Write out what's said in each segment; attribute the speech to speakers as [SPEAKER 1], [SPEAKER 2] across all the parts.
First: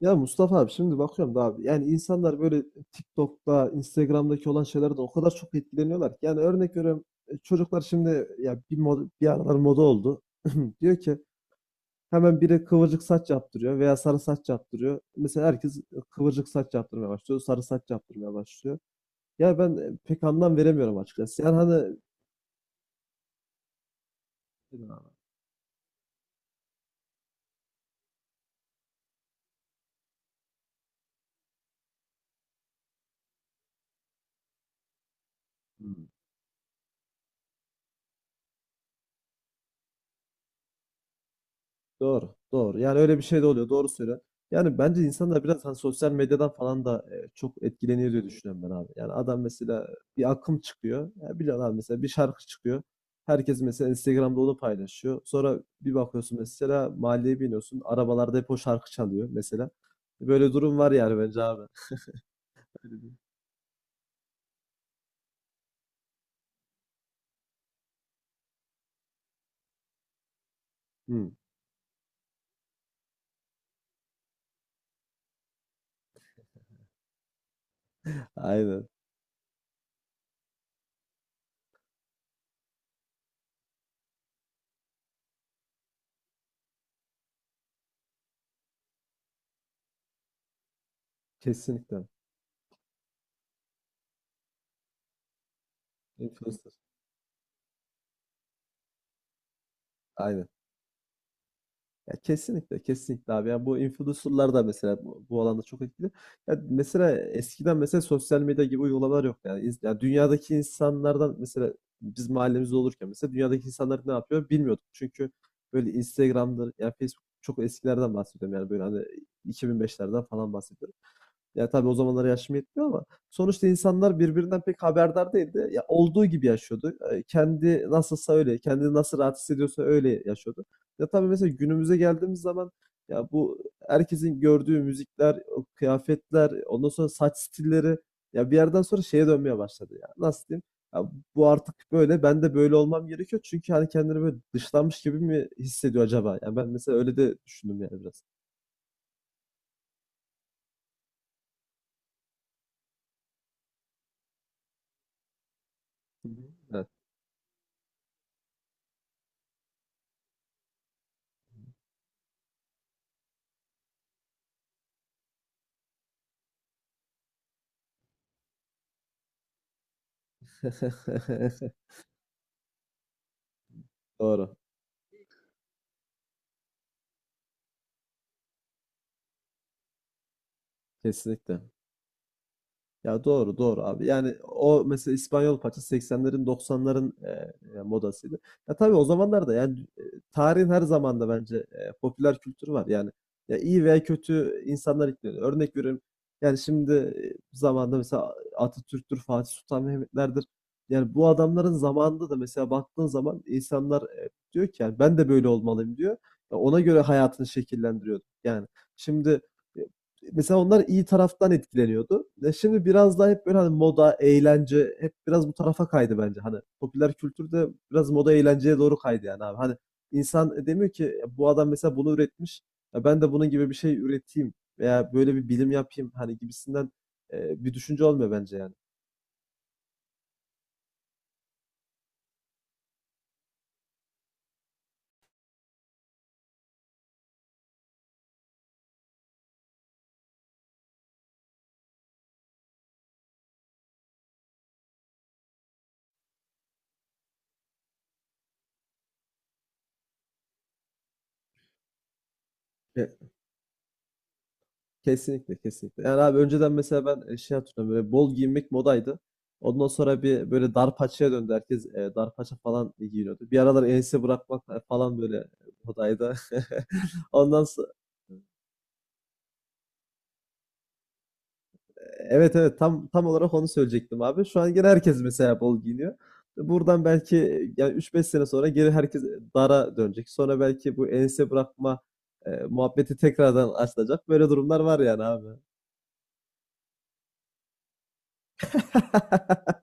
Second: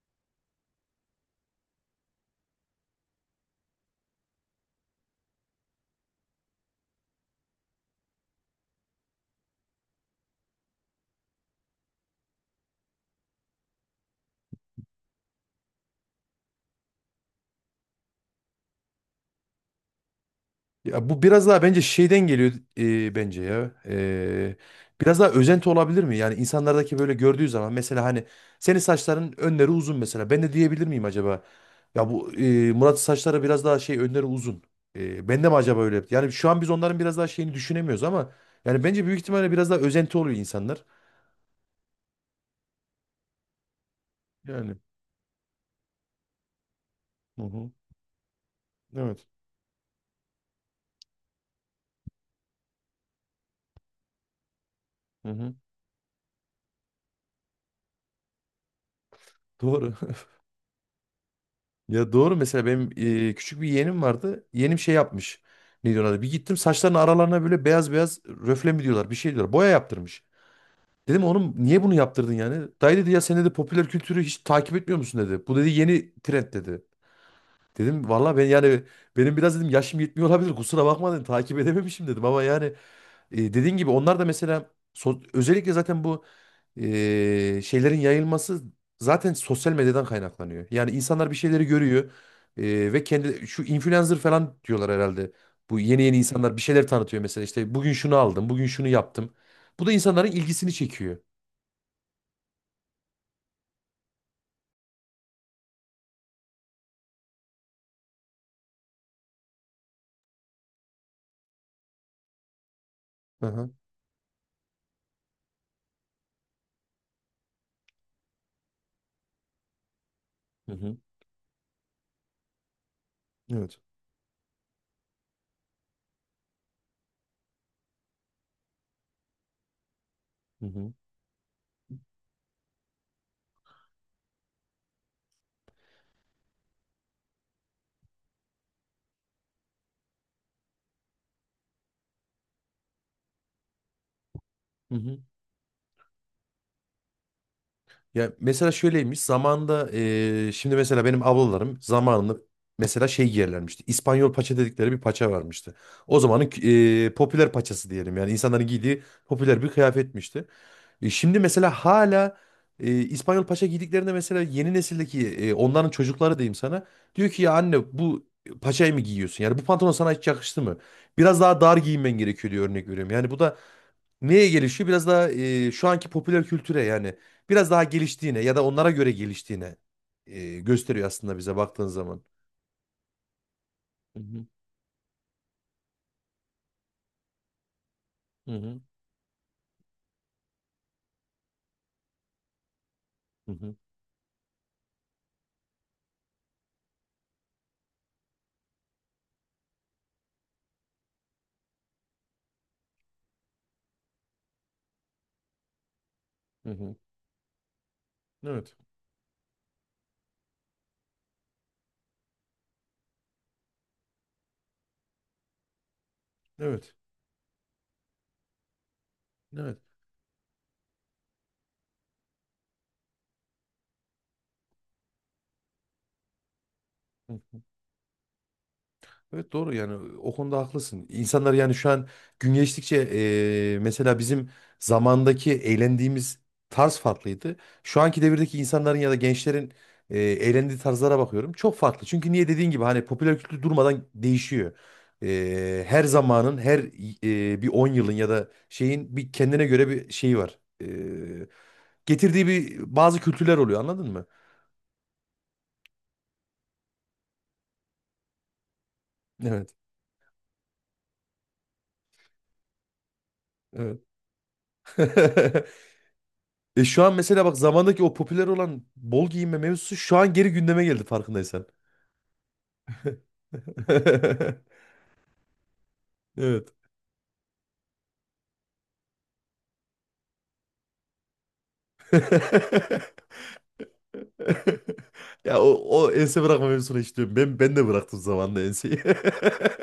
[SPEAKER 1] Ya Mustafa abi şimdi bakıyorum da abi yani insanlar böyle TikTok'ta, Instagram'daki olan şeylerden o kadar çok etkileniyorlar ki. Yani örnek veriyorum çocuklar şimdi ya bir aralar moda oldu. Diyor ki hemen biri kıvırcık saç yaptırıyor veya sarı saç yaptırıyor. Mesela herkes kıvırcık saç yaptırmaya başlıyor, sarı saç yaptırmaya başlıyor. Ya ben pek anlam veremiyorum
[SPEAKER 2] Ya bu
[SPEAKER 1] açıkçası.
[SPEAKER 2] biraz
[SPEAKER 1] Yani
[SPEAKER 2] daha bence
[SPEAKER 1] hani
[SPEAKER 2] şeyden geliyor, bence ya.
[SPEAKER 1] bilmiyorum, abi.
[SPEAKER 2] Biraz daha özenti olabilir mi? Yani insanlardaki böyle gördüğü zaman mesela hani senin saçların önleri uzun mesela. Ben de diyebilir miyim acaba? Ya bu Murat'ın saçları biraz daha şey önleri uzun. Ben de mi acaba öyle?
[SPEAKER 1] Hmm.
[SPEAKER 2] Yani şu an biz onların biraz daha şeyini düşünemiyoruz ama yani bence büyük ihtimalle biraz daha özenti oluyor insanlar.
[SPEAKER 1] Doğru, doğru. Yani öyle bir şey de oluyor. Doğru söylüyorsun.
[SPEAKER 2] Yani.
[SPEAKER 1] Yani bence insanlar biraz hani sosyal medyadan falan da
[SPEAKER 2] Hı
[SPEAKER 1] çok
[SPEAKER 2] hı.
[SPEAKER 1] etkileniyor diye düşünüyorum ben abi. Yani
[SPEAKER 2] Evet.
[SPEAKER 1] adam mesela bir akım çıkıyor. Ya biliyorsun abi mesela bir şarkı çıkıyor. Herkes mesela Instagram'da onu paylaşıyor.
[SPEAKER 2] Hı hı.
[SPEAKER 1] Sonra bir bakıyorsun mesela mahalleye biniyorsun. Arabalarda hep o şarkı çalıyor mesela.
[SPEAKER 2] Doğru.
[SPEAKER 1] Böyle durum var yani bence abi.
[SPEAKER 2] Ya doğru mesela benim
[SPEAKER 1] Öyle bir-
[SPEAKER 2] küçük bir yeğenim vardı. Yeğenim şey yapmış. Ne diyorlar? Adı? Bir gittim saçlarının aralarına böyle beyaz beyaz röfle mi diyorlar bir şey diyorlar. Boya yaptırmış. Dedim
[SPEAKER 1] Hı,
[SPEAKER 2] oğlum niye bunu yaptırdın yani? Dayı dedi ya sen dedi popüler kültürü hiç takip etmiyor musun dedi. Bu dedi yeni trend dedi. Dedim valla ben yani
[SPEAKER 1] aynen.
[SPEAKER 2] benim biraz dedim yaşım yetmiyor olabilir kusura bakma dedim takip edememişim dedim ama yani dediğin gibi onlar da mesela özellikle zaten bu şeylerin yayılması zaten sosyal medyadan kaynaklanıyor. Yani insanlar bir şeyleri görüyor
[SPEAKER 1] Kesinlikle.
[SPEAKER 2] ve kendi şu influencer falan diyorlar herhalde. Bu yeni yeni insanlar bir
[SPEAKER 1] Influencer.
[SPEAKER 2] şeyler tanıtıyor mesela işte bugün şunu aldım, bugün şunu yaptım. Bu da insanların
[SPEAKER 1] Aynen.
[SPEAKER 2] ilgisini çekiyor.
[SPEAKER 1] Ya, kesinlikle kesinlikle abi. Ya bu influencer'lar da mesela bu alanda çok etkili. Ya mesela eskiden mesela sosyal medya gibi uygulamalar yok yani. Ya dünyadaki insanlardan mesela biz mahallemizde olurken mesela dünyadaki
[SPEAKER 2] Aha.
[SPEAKER 1] insanlar ne yapıyor bilmiyorduk. Çünkü böyle Instagram'dır ya Facebook, çok eskilerden bahsediyorum yani, böyle hani 2005'lerden falan
[SPEAKER 2] Hı
[SPEAKER 1] bahsediyorum.
[SPEAKER 2] hı.
[SPEAKER 1] Ya tabii o zamanlar yaşım yetmiyor ama sonuçta
[SPEAKER 2] Evet.
[SPEAKER 1] insanlar birbirinden pek haberdar değildi. Ya olduğu gibi yaşıyordu. Kendi nasılsa öyle, kendini nasıl rahat hissediyorsa öyle yaşıyordu.
[SPEAKER 2] Hı hı.
[SPEAKER 1] Ya tabii mesela günümüze geldiğimiz zaman ya bu herkesin gördüğü müzikler, o kıyafetler, ondan sonra saç stilleri, ya bir yerden sonra şeye dönmeye başladı ya. Nasıl diyeyim? Ya bu artık böyle, ben de böyle olmam gerekiyor. Çünkü hani kendini böyle
[SPEAKER 2] Hı
[SPEAKER 1] dışlanmış
[SPEAKER 2] hı.
[SPEAKER 1] gibi mi hissediyor acaba? Ya ben mesela öyle de düşündüm yani biraz.
[SPEAKER 2] Ya mesela şöyleymiş zamanda şimdi mesela benim ablalarım zamanında mesela şey giyerlermişti. İspanyol paça dedikleri bir paça varmıştı. O
[SPEAKER 1] Hı hı.
[SPEAKER 2] zamanın
[SPEAKER 1] Evet.
[SPEAKER 2] popüler paçası diyelim yani insanların giydiği popüler bir kıyafetmişti. Şimdi mesela hala İspanyol paça giydiklerinde mesela yeni nesildeki onların çocukları diyeyim sana diyor ki ya anne bu paçayı mı giyiyorsun? Yani bu pantolon sana hiç yakıştı mı? Biraz daha dar giyinmen gerekiyor diyor örnek veriyorum. Yani bu da neye
[SPEAKER 1] Doğru.
[SPEAKER 2] gelişiyor? Biraz daha şu anki popüler kültüre yani biraz daha geliştiğine ya da onlara göre geliştiğine gösteriyor aslında bize
[SPEAKER 1] Kesinlikle.
[SPEAKER 2] baktığın zaman.
[SPEAKER 1] Ya, doğru doğru abi.
[SPEAKER 2] Hı
[SPEAKER 1] Yani
[SPEAKER 2] hı,
[SPEAKER 1] o mesela İspanyol paça 80'lerin 90'ların modasıydı.
[SPEAKER 2] hı
[SPEAKER 1] Ya
[SPEAKER 2] hı,
[SPEAKER 1] tabii o zamanlarda yani, tarihin her zamanda bence popüler kültürü var. Yani
[SPEAKER 2] hı
[SPEAKER 1] ya
[SPEAKER 2] hı,
[SPEAKER 1] iyi veya kötü insanlar ekleniyor. Örnek veriyorum. Yani şimdi zamanda mesela Atatürk'tür, Fatih Sultan Mehmet'lerdir. Yani bu adamların zamanında da mesela baktığın zaman insanlar diyor ki yani ben de böyle olmalıyım diyor. Ya
[SPEAKER 2] hı
[SPEAKER 1] ona
[SPEAKER 2] hı.
[SPEAKER 1] göre hayatını şekillendiriyor. Yani
[SPEAKER 2] Evet,
[SPEAKER 1] şimdi e, mesela onlar iyi taraftan etkileniyordu. E şimdi biraz daha hep böyle hani moda, eğlence hep biraz bu tarafa kaydı bence. Hani
[SPEAKER 2] evet,
[SPEAKER 1] popüler kültür de biraz moda eğlenceye doğru kaydı yani abi. Hani
[SPEAKER 2] evet.
[SPEAKER 1] insan demiyor ki "Ya bu adam mesela bunu üretmiş. Ya ben de bunun gibi bir şey üreteyim veya böyle bir bilim yapayım hani gibisinden
[SPEAKER 2] Hı.
[SPEAKER 1] bir düşünce olmuyor bence yani."
[SPEAKER 2] Evet doğru yani o konuda haklısın. İnsanlar yani şu an gün geçtikçe mesela bizim zamandaki eğlendiğimiz tarz farklıydı. Şu anki devirdeki insanların ya da gençlerin eğlendiği tarzlara bakıyorum. Çok farklı. Çünkü niye dediğin gibi hani popüler kültür durmadan değişiyor. Her zamanın her bir 10 yılın ya da şeyin bir kendine göre bir şeyi var. Getirdiği bir bazı
[SPEAKER 1] E,
[SPEAKER 2] kültürler oluyor anladın mı?
[SPEAKER 1] Kesinlikle kesinlikle. Yani abi önceden mesela ben şey hatırlıyorum, böyle bol giyinmek modaydı.
[SPEAKER 2] Evet.
[SPEAKER 1] Ondan sonra bir böyle dar paçaya döndü. Herkes dar paça falan giyiniyordu. Bir aralar
[SPEAKER 2] Evet.
[SPEAKER 1] ense bırakmak falan böyle modaydı.
[SPEAKER 2] E şu an mesela bak
[SPEAKER 1] Ondan sonra
[SPEAKER 2] zamandaki o popüler olan bol giyinme mevzusu şu an geri gündeme geldi farkındaysan.
[SPEAKER 1] evet evet, tam olarak onu söyleyecektim abi. Şu an gene herkes mesela bol giyiniyor.
[SPEAKER 2] Evet.
[SPEAKER 1] Buradan belki yani üç beş sene sonra geri herkes dara dönecek. Sonra belki bu ense bırakma muhabbeti tekrardan açılacak. Böyle durumlar var yani abi.
[SPEAKER 2] Ya o, o ense bırakma mevzusunu hiç diyorum. Ben de bıraktım zamanında enseyi.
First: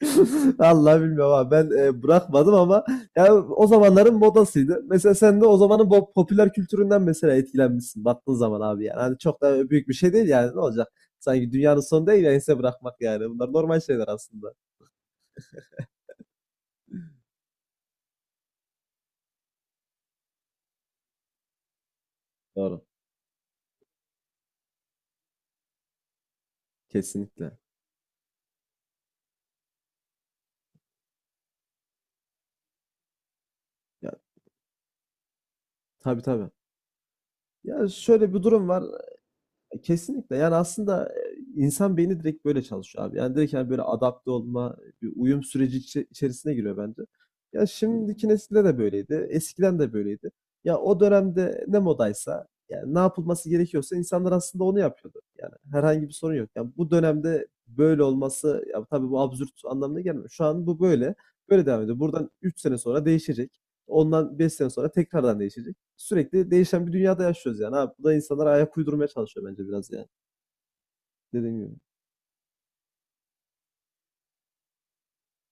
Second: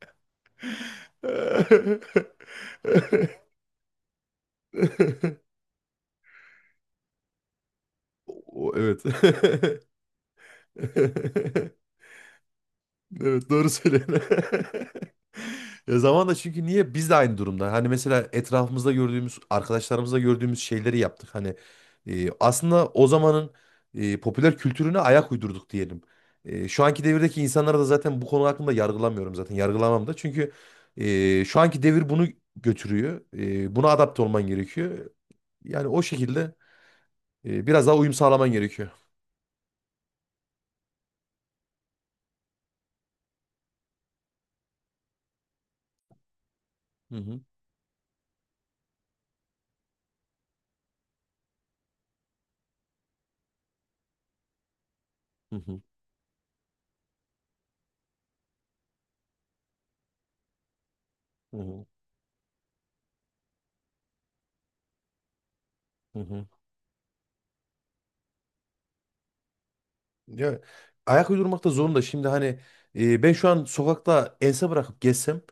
[SPEAKER 1] Allah bilmiyorum abi. Ben bırakmadım ama ya o zamanların modasıydı. Mesela sen de o zamanın popüler kültüründen mesela etkilenmişsin baktığın zaman
[SPEAKER 2] O,
[SPEAKER 1] abi yani.
[SPEAKER 2] evet.
[SPEAKER 1] Hani çok da büyük bir şey değil yani, ne olacak? Sanki dünyanın sonu değil ya ense bırakmak yani.
[SPEAKER 2] Evet
[SPEAKER 1] Bunlar
[SPEAKER 2] doğru
[SPEAKER 1] normal şeyler
[SPEAKER 2] söylüyorsun.
[SPEAKER 1] aslında.
[SPEAKER 2] Ya zamanla çünkü niye biz de aynı durumda. Hani mesela etrafımızda gördüğümüz, arkadaşlarımızda gördüğümüz şeyleri yaptık. Hani
[SPEAKER 1] Doğru.
[SPEAKER 2] aslında o zamanın popüler kültürüne ayak uydurduk diyelim. Şu anki devirdeki
[SPEAKER 1] Kesinlikle.
[SPEAKER 2] insanlara da zaten bu konu hakkında yargılamıyorum zaten. Yargılamam da. Çünkü şu anki devir bunu götürüyor. Buna
[SPEAKER 1] Ya
[SPEAKER 2] adapte olman gerekiyor. Yani o
[SPEAKER 1] tabii tabii.
[SPEAKER 2] şekilde biraz
[SPEAKER 1] Ya
[SPEAKER 2] daha uyum
[SPEAKER 1] şöyle bir
[SPEAKER 2] sağlaman
[SPEAKER 1] durum var.
[SPEAKER 2] gerekiyor.
[SPEAKER 1] E, kesinlikle. Yani aslında insan beyni direkt böyle çalışıyor abi. Yani direkt, hani, böyle adapte olma, bir uyum süreci içerisine giriyor bence.
[SPEAKER 2] Hı hı.
[SPEAKER 1] Ya şimdiki nesilde de böyleydi, eskiden de böyleydi. Ya o dönemde ne modaysa, yani ne yapılması gerekiyorsa insanlar aslında onu yapıyordu. Yani
[SPEAKER 2] Hı hı.
[SPEAKER 1] herhangi bir sorun yok. Yani bu dönemde böyle olması, ya tabii bu absürt anlamına gelmiyor. Şu an bu böyle,
[SPEAKER 2] Hı
[SPEAKER 1] böyle devam
[SPEAKER 2] hı.
[SPEAKER 1] ediyor. Buradan 3 sene sonra değişecek. Ondan 5 sene sonra tekrardan değişecek,
[SPEAKER 2] Hı hı.
[SPEAKER 1] sürekli değişen bir dünyada yaşıyoruz yani abi. Bu da insanlara ayak uydurmaya çalışıyor bence biraz yani.
[SPEAKER 2] Ya, ayak
[SPEAKER 1] Dediğim
[SPEAKER 2] uydurmakta
[SPEAKER 1] gibi.
[SPEAKER 2] zorunda. Şimdi hani ben şu an sokakta ense bırakıp gezsem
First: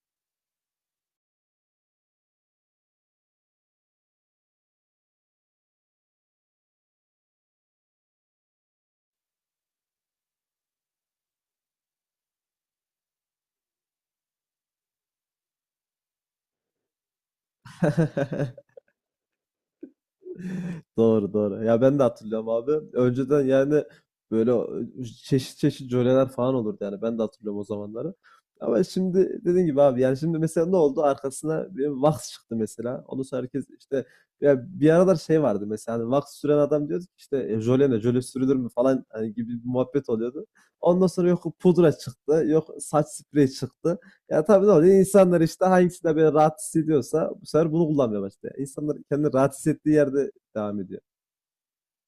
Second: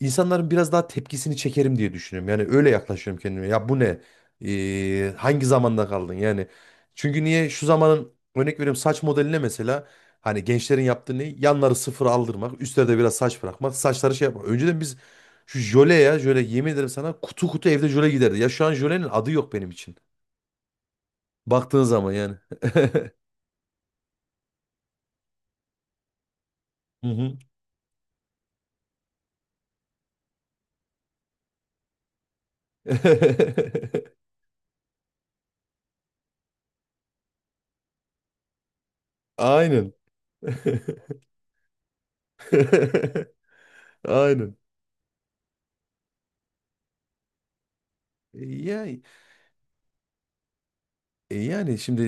[SPEAKER 2] insanların biraz daha tepkisini çekerim diye düşünüyorum. Yani öyle yaklaşıyorum kendime. Ya bu ne? Hangi zamanda kaldın? Yani çünkü niye şu zamanın örnek veriyorum saç modeline mesela hani gençlerin yaptığı ne? Yanları sıfır aldırmak, üstlerde biraz saç bırakmak, saçları şey yapmak. Önceden biz şu jöle ya jöle yemin ederim sana kutu kutu evde jöle giderdi. Ya şu an jölenin adı yok benim için.
[SPEAKER 1] Doğru doğru. Ya
[SPEAKER 2] Baktığın
[SPEAKER 1] ben de
[SPEAKER 2] zaman yani.
[SPEAKER 1] hatırlıyorum abi. Önceden yani böyle çeşit çeşit jöleler falan olurdu yani.
[SPEAKER 2] Hı
[SPEAKER 1] Ben de
[SPEAKER 2] hı.
[SPEAKER 1] hatırlıyorum o zamanları. Ama şimdi dediğin gibi abi, yani şimdi mesela ne oldu? Arkasına bir Vax çıktı mesela. Ondan sonra herkes işte, ya bir aralar şey vardı, mesela hani Vax süren adam diyordu ki işte jöle ne? Jöle sürülür mü falan, hani gibi bir
[SPEAKER 2] Aynen.
[SPEAKER 1] muhabbet oluyordu. Ondan sonra yok pudra çıktı. Yok saç spreyi çıktı. Ya
[SPEAKER 2] Aynen.
[SPEAKER 1] tabii ne oluyor? İnsanlar işte hangisinde böyle rahat hissediyorsa bu sefer bunu kullanmaya başlıyor.
[SPEAKER 2] Ya,
[SPEAKER 1] İnsanlar kendini rahat hissettiği yerde devam ediyor.
[SPEAKER 2] yani şimdi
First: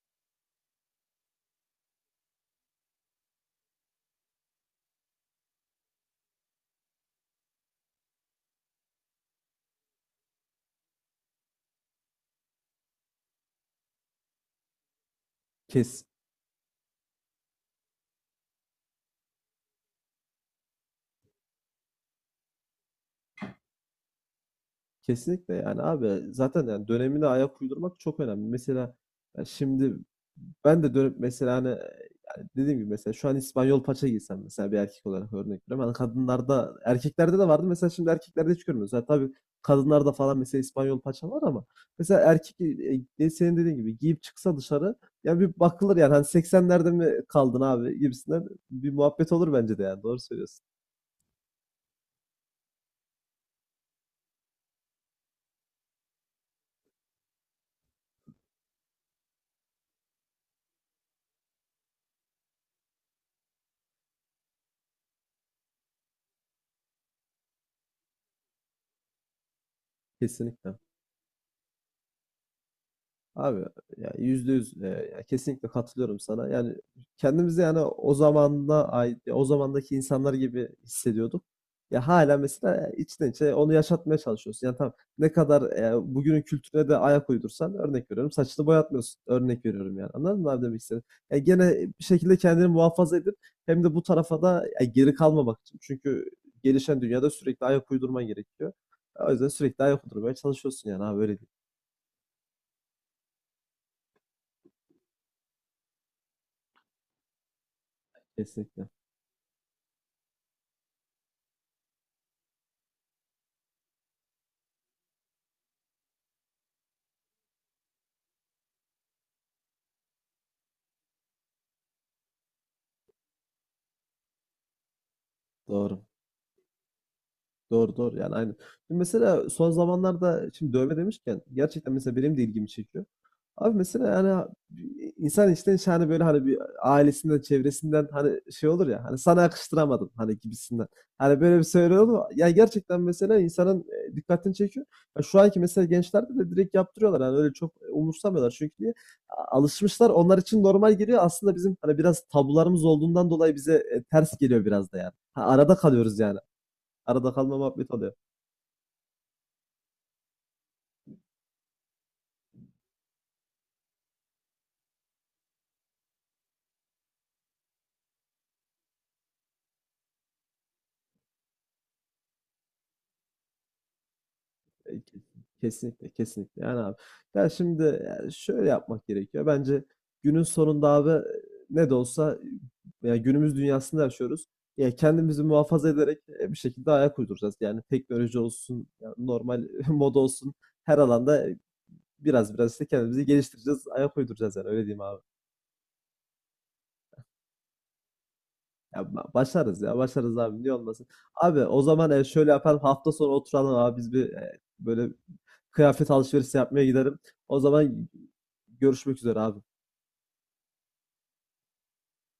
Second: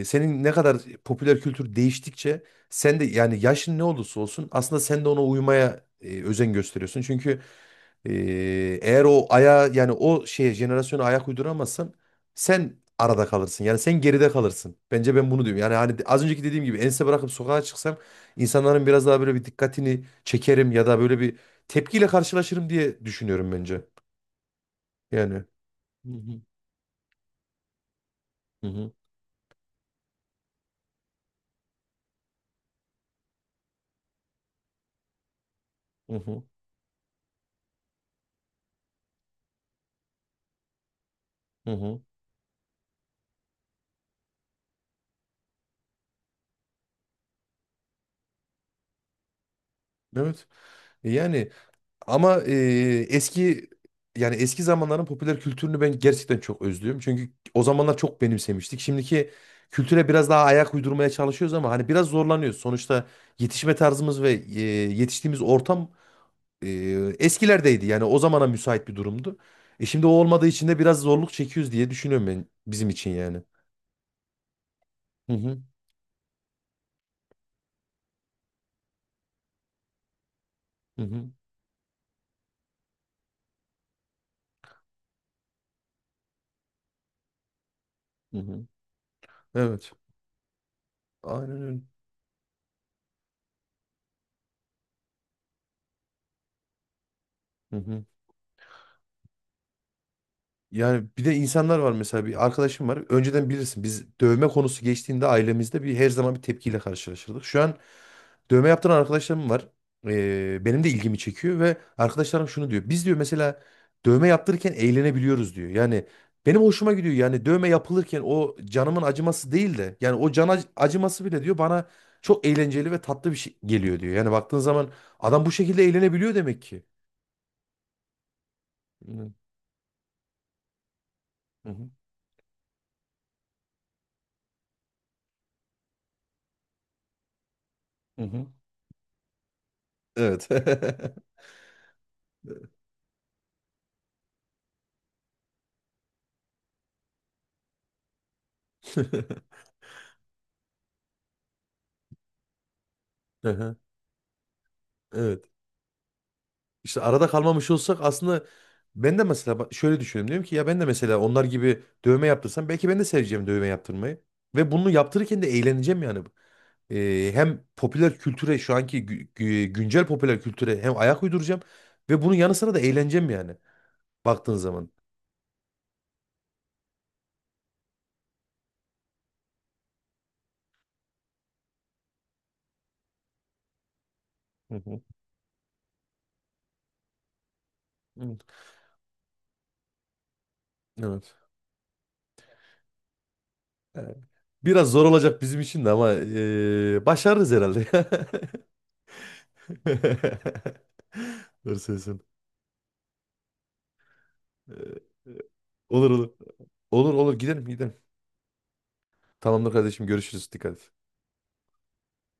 [SPEAKER 2] senin ne kadar popüler kültür değiştikçe sen de yani yaşın ne olursa olsun aslında sen de ona uymaya özen gösteriyorsun. Çünkü e, eğer o aya yani o şeye jenerasyona ayak uyduramazsan sen arada kalırsın. Yani sen geride kalırsın. Bence ben bunu diyorum. Yani hani
[SPEAKER 1] Kes,
[SPEAKER 2] az önceki dediğim gibi ense bırakıp sokağa çıksam insanların biraz daha böyle bir dikkatini çekerim ya da böyle bir tepkiyle karşılaşırım diye düşünüyorum bence. Yani.
[SPEAKER 1] Kesinlikle yani
[SPEAKER 2] Hı
[SPEAKER 1] abi,
[SPEAKER 2] hı.
[SPEAKER 1] zaten yani dönemine ayak uydurmak çok önemli.
[SPEAKER 2] Hı hı.
[SPEAKER 1] Mesela ya şimdi ben de dönüp mesela hani, yani dediğim gibi mesela şu an İspanyol paça giysem mesela, bir erkek olarak örnek veriyorum. Hani
[SPEAKER 2] Hı hı.
[SPEAKER 1] kadınlarda erkeklerde de vardı, mesela şimdi erkeklerde hiç görmüyoruz. Yani tabii kadınlarda falan mesela İspanyol paça var ama
[SPEAKER 2] Hı hı.
[SPEAKER 1] mesela erkek senin dediğin gibi giyip çıksa dışarı, ya bir bakılır yani, hani 80'lerde mi kaldın abi gibisinden bir muhabbet olur bence de, yani doğru
[SPEAKER 2] Evet.
[SPEAKER 1] söylüyorsun.
[SPEAKER 2] Yani ama eski yani eski zamanların popüler kültürünü ben gerçekten çok özlüyorum. Çünkü o zamanlar çok benimsemiştik. Şimdiki kültüre biraz daha ayak uydurmaya çalışıyoruz ama hani biraz zorlanıyoruz. Sonuçta yetişme tarzımız ve yetiştiğimiz ortam e, eskilerdeydi. Yani o zamana müsait bir durumdu. E şimdi o olmadığı için de
[SPEAKER 1] Kesinlikle.
[SPEAKER 2] biraz zorluk çekiyoruz diye düşünüyorum ben bizim için yani.
[SPEAKER 1] Abi ya yüzde yüz, ya
[SPEAKER 2] Hı hı.
[SPEAKER 1] kesinlikle katılıyorum sana. Yani kendimizi yani o zamanda ait, o zamandaki insanlar gibi
[SPEAKER 2] Hı hı.
[SPEAKER 1] hissediyorduk. Ya hala mesela içten içe onu yaşatmaya çalışıyorsun. Yani tamam, ne kadar bugünün kültürüne de ayak uydursan örnek veriyorum,
[SPEAKER 2] Hı hı.
[SPEAKER 1] saçını boyatmıyorsun. Örnek
[SPEAKER 2] Evet.
[SPEAKER 1] veriyorum yani. Anladın mı abi, demek istedim? Ya
[SPEAKER 2] Aynen
[SPEAKER 1] gene
[SPEAKER 2] öyle.
[SPEAKER 1] bir şekilde kendini muhafaza edip hem de bu tarafa da, ya geri kalmamak için. Çünkü gelişen dünyada sürekli
[SPEAKER 2] Hı
[SPEAKER 1] ayak
[SPEAKER 2] hı.
[SPEAKER 1] uydurman gerekiyor. O yüzden sürekli ayak uydurmaya çalışıyorsun yani
[SPEAKER 2] Yani
[SPEAKER 1] abi,
[SPEAKER 2] bir de
[SPEAKER 1] öyle değil.
[SPEAKER 2] insanlar var mesela bir arkadaşım var. Önceden bilirsin biz dövme konusu geçtiğinde ailemizde bir her zaman bir tepkiyle karşılaşırdık. Şu an dövme
[SPEAKER 1] Kesinlikle.
[SPEAKER 2] yaptıran arkadaşlarım var. Benim de ilgimi çekiyor ve arkadaşlarım şunu diyor. Biz diyor mesela dövme yaptırırken eğlenebiliyoruz diyor. Yani benim hoşuma gidiyor. Yani dövme yapılırken o canımın acıması değil de yani o can acıması bile diyor bana çok eğlenceli ve tatlı bir şey geliyor diyor. Yani baktığın zaman adam bu şekilde
[SPEAKER 1] Doğru.
[SPEAKER 2] eğlenebiliyor demek ki.
[SPEAKER 1] Doğru doğru yani, aynen. Şimdi
[SPEAKER 2] Hı
[SPEAKER 1] mesela son zamanlarda, şimdi dövme demişken,
[SPEAKER 2] hı.
[SPEAKER 1] gerçekten mesela benim de ilgimi çekiyor. Abi mesela yani insan içten içe hani, böyle hani bir ailesinden çevresinden,
[SPEAKER 2] Hı
[SPEAKER 1] hani
[SPEAKER 2] hı.
[SPEAKER 1] şey olur ya, hani sana yakıştıramadım hani
[SPEAKER 2] Evet.
[SPEAKER 1] gibisinden. Hani böyle bir söyle olur mu? Ya gerçekten mesela insanın dikkatini çekiyor. Ya şu anki mesela gençlerde de direkt yaptırıyorlar, hani öyle çok umursamıyorlar, çünkü niye? Alışmışlar, onlar için normal geliyor aslında, bizim hani biraz tabularımız olduğundan dolayı bize
[SPEAKER 2] Aha,
[SPEAKER 1] ters geliyor biraz da yani.
[SPEAKER 2] evet.
[SPEAKER 1] Ha, arada kalıyoruz yani.
[SPEAKER 2] İşte arada
[SPEAKER 1] Arada kalma
[SPEAKER 2] kalmamış
[SPEAKER 1] muhabbeti
[SPEAKER 2] olsak
[SPEAKER 1] oluyor.
[SPEAKER 2] aslında ben de mesela bak şöyle düşünüyorum. Diyorum ki ya ben de mesela onlar gibi dövme yaptırsam belki ben de seveceğim dövme yaptırmayı. Ve bunu yaptırırken de eğleneceğim yani. Hem popüler kültüre şu anki güncel popüler kültüre hem ayak uyduracağım ve bunun yanı sıra da eğleneceğim yani baktığın zaman.
[SPEAKER 1] E, kes- Kesinlikle, kesinlikle. Yani abi. Ya şimdi, ya şöyle yapmak gerekiyor. Bence günün sonunda abi, ne de olsa ya günümüz dünyasında yaşıyoruz.
[SPEAKER 2] Hı
[SPEAKER 1] Ya
[SPEAKER 2] hı.
[SPEAKER 1] kendimizi muhafaza ederek bir şekilde ayak uyduracağız. Yani
[SPEAKER 2] Hı.
[SPEAKER 1] teknoloji olsun, ya normal moda olsun, her
[SPEAKER 2] Evet.
[SPEAKER 1] alanda biraz biraz işte kendimizi geliştireceğiz,
[SPEAKER 2] Evet.
[SPEAKER 1] ayak uyduracağız yani, öyle
[SPEAKER 2] Biraz
[SPEAKER 1] diyeyim
[SPEAKER 2] zor
[SPEAKER 1] abi.
[SPEAKER 2] olacak bizim için de ama başarırız herhalde.
[SPEAKER 1] Ya başarız ya. Başarız abi. Niye olmasın? Abi
[SPEAKER 2] Doğru
[SPEAKER 1] o zaman
[SPEAKER 2] söylüyorsun.
[SPEAKER 1] şöyle yapalım. Hafta sonu oturalım abi. Biz bir
[SPEAKER 2] Ee,
[SPEAKER 1] böyle
[SPEAKER 2] e, Olur
[SPEAKER 1] kıyafet
[SPEAKER 2] olur.
[SPEAKER 1] alışverişi yapmaya
[SPEAKER 2] Olur
[SPEAKER 1] gidelim.
[SPEAKER 2] olur
[SPEAKER 1] O
[SPEAKER 2] gidelim gidelim.
[SPEAKER 1] zaman görüşmek üzere
[SPEAKER 2] Tamamdır
[SPEAKER 1] abi.
[SPEAKER 2] kardeşim görüşürüz. Dikkat et.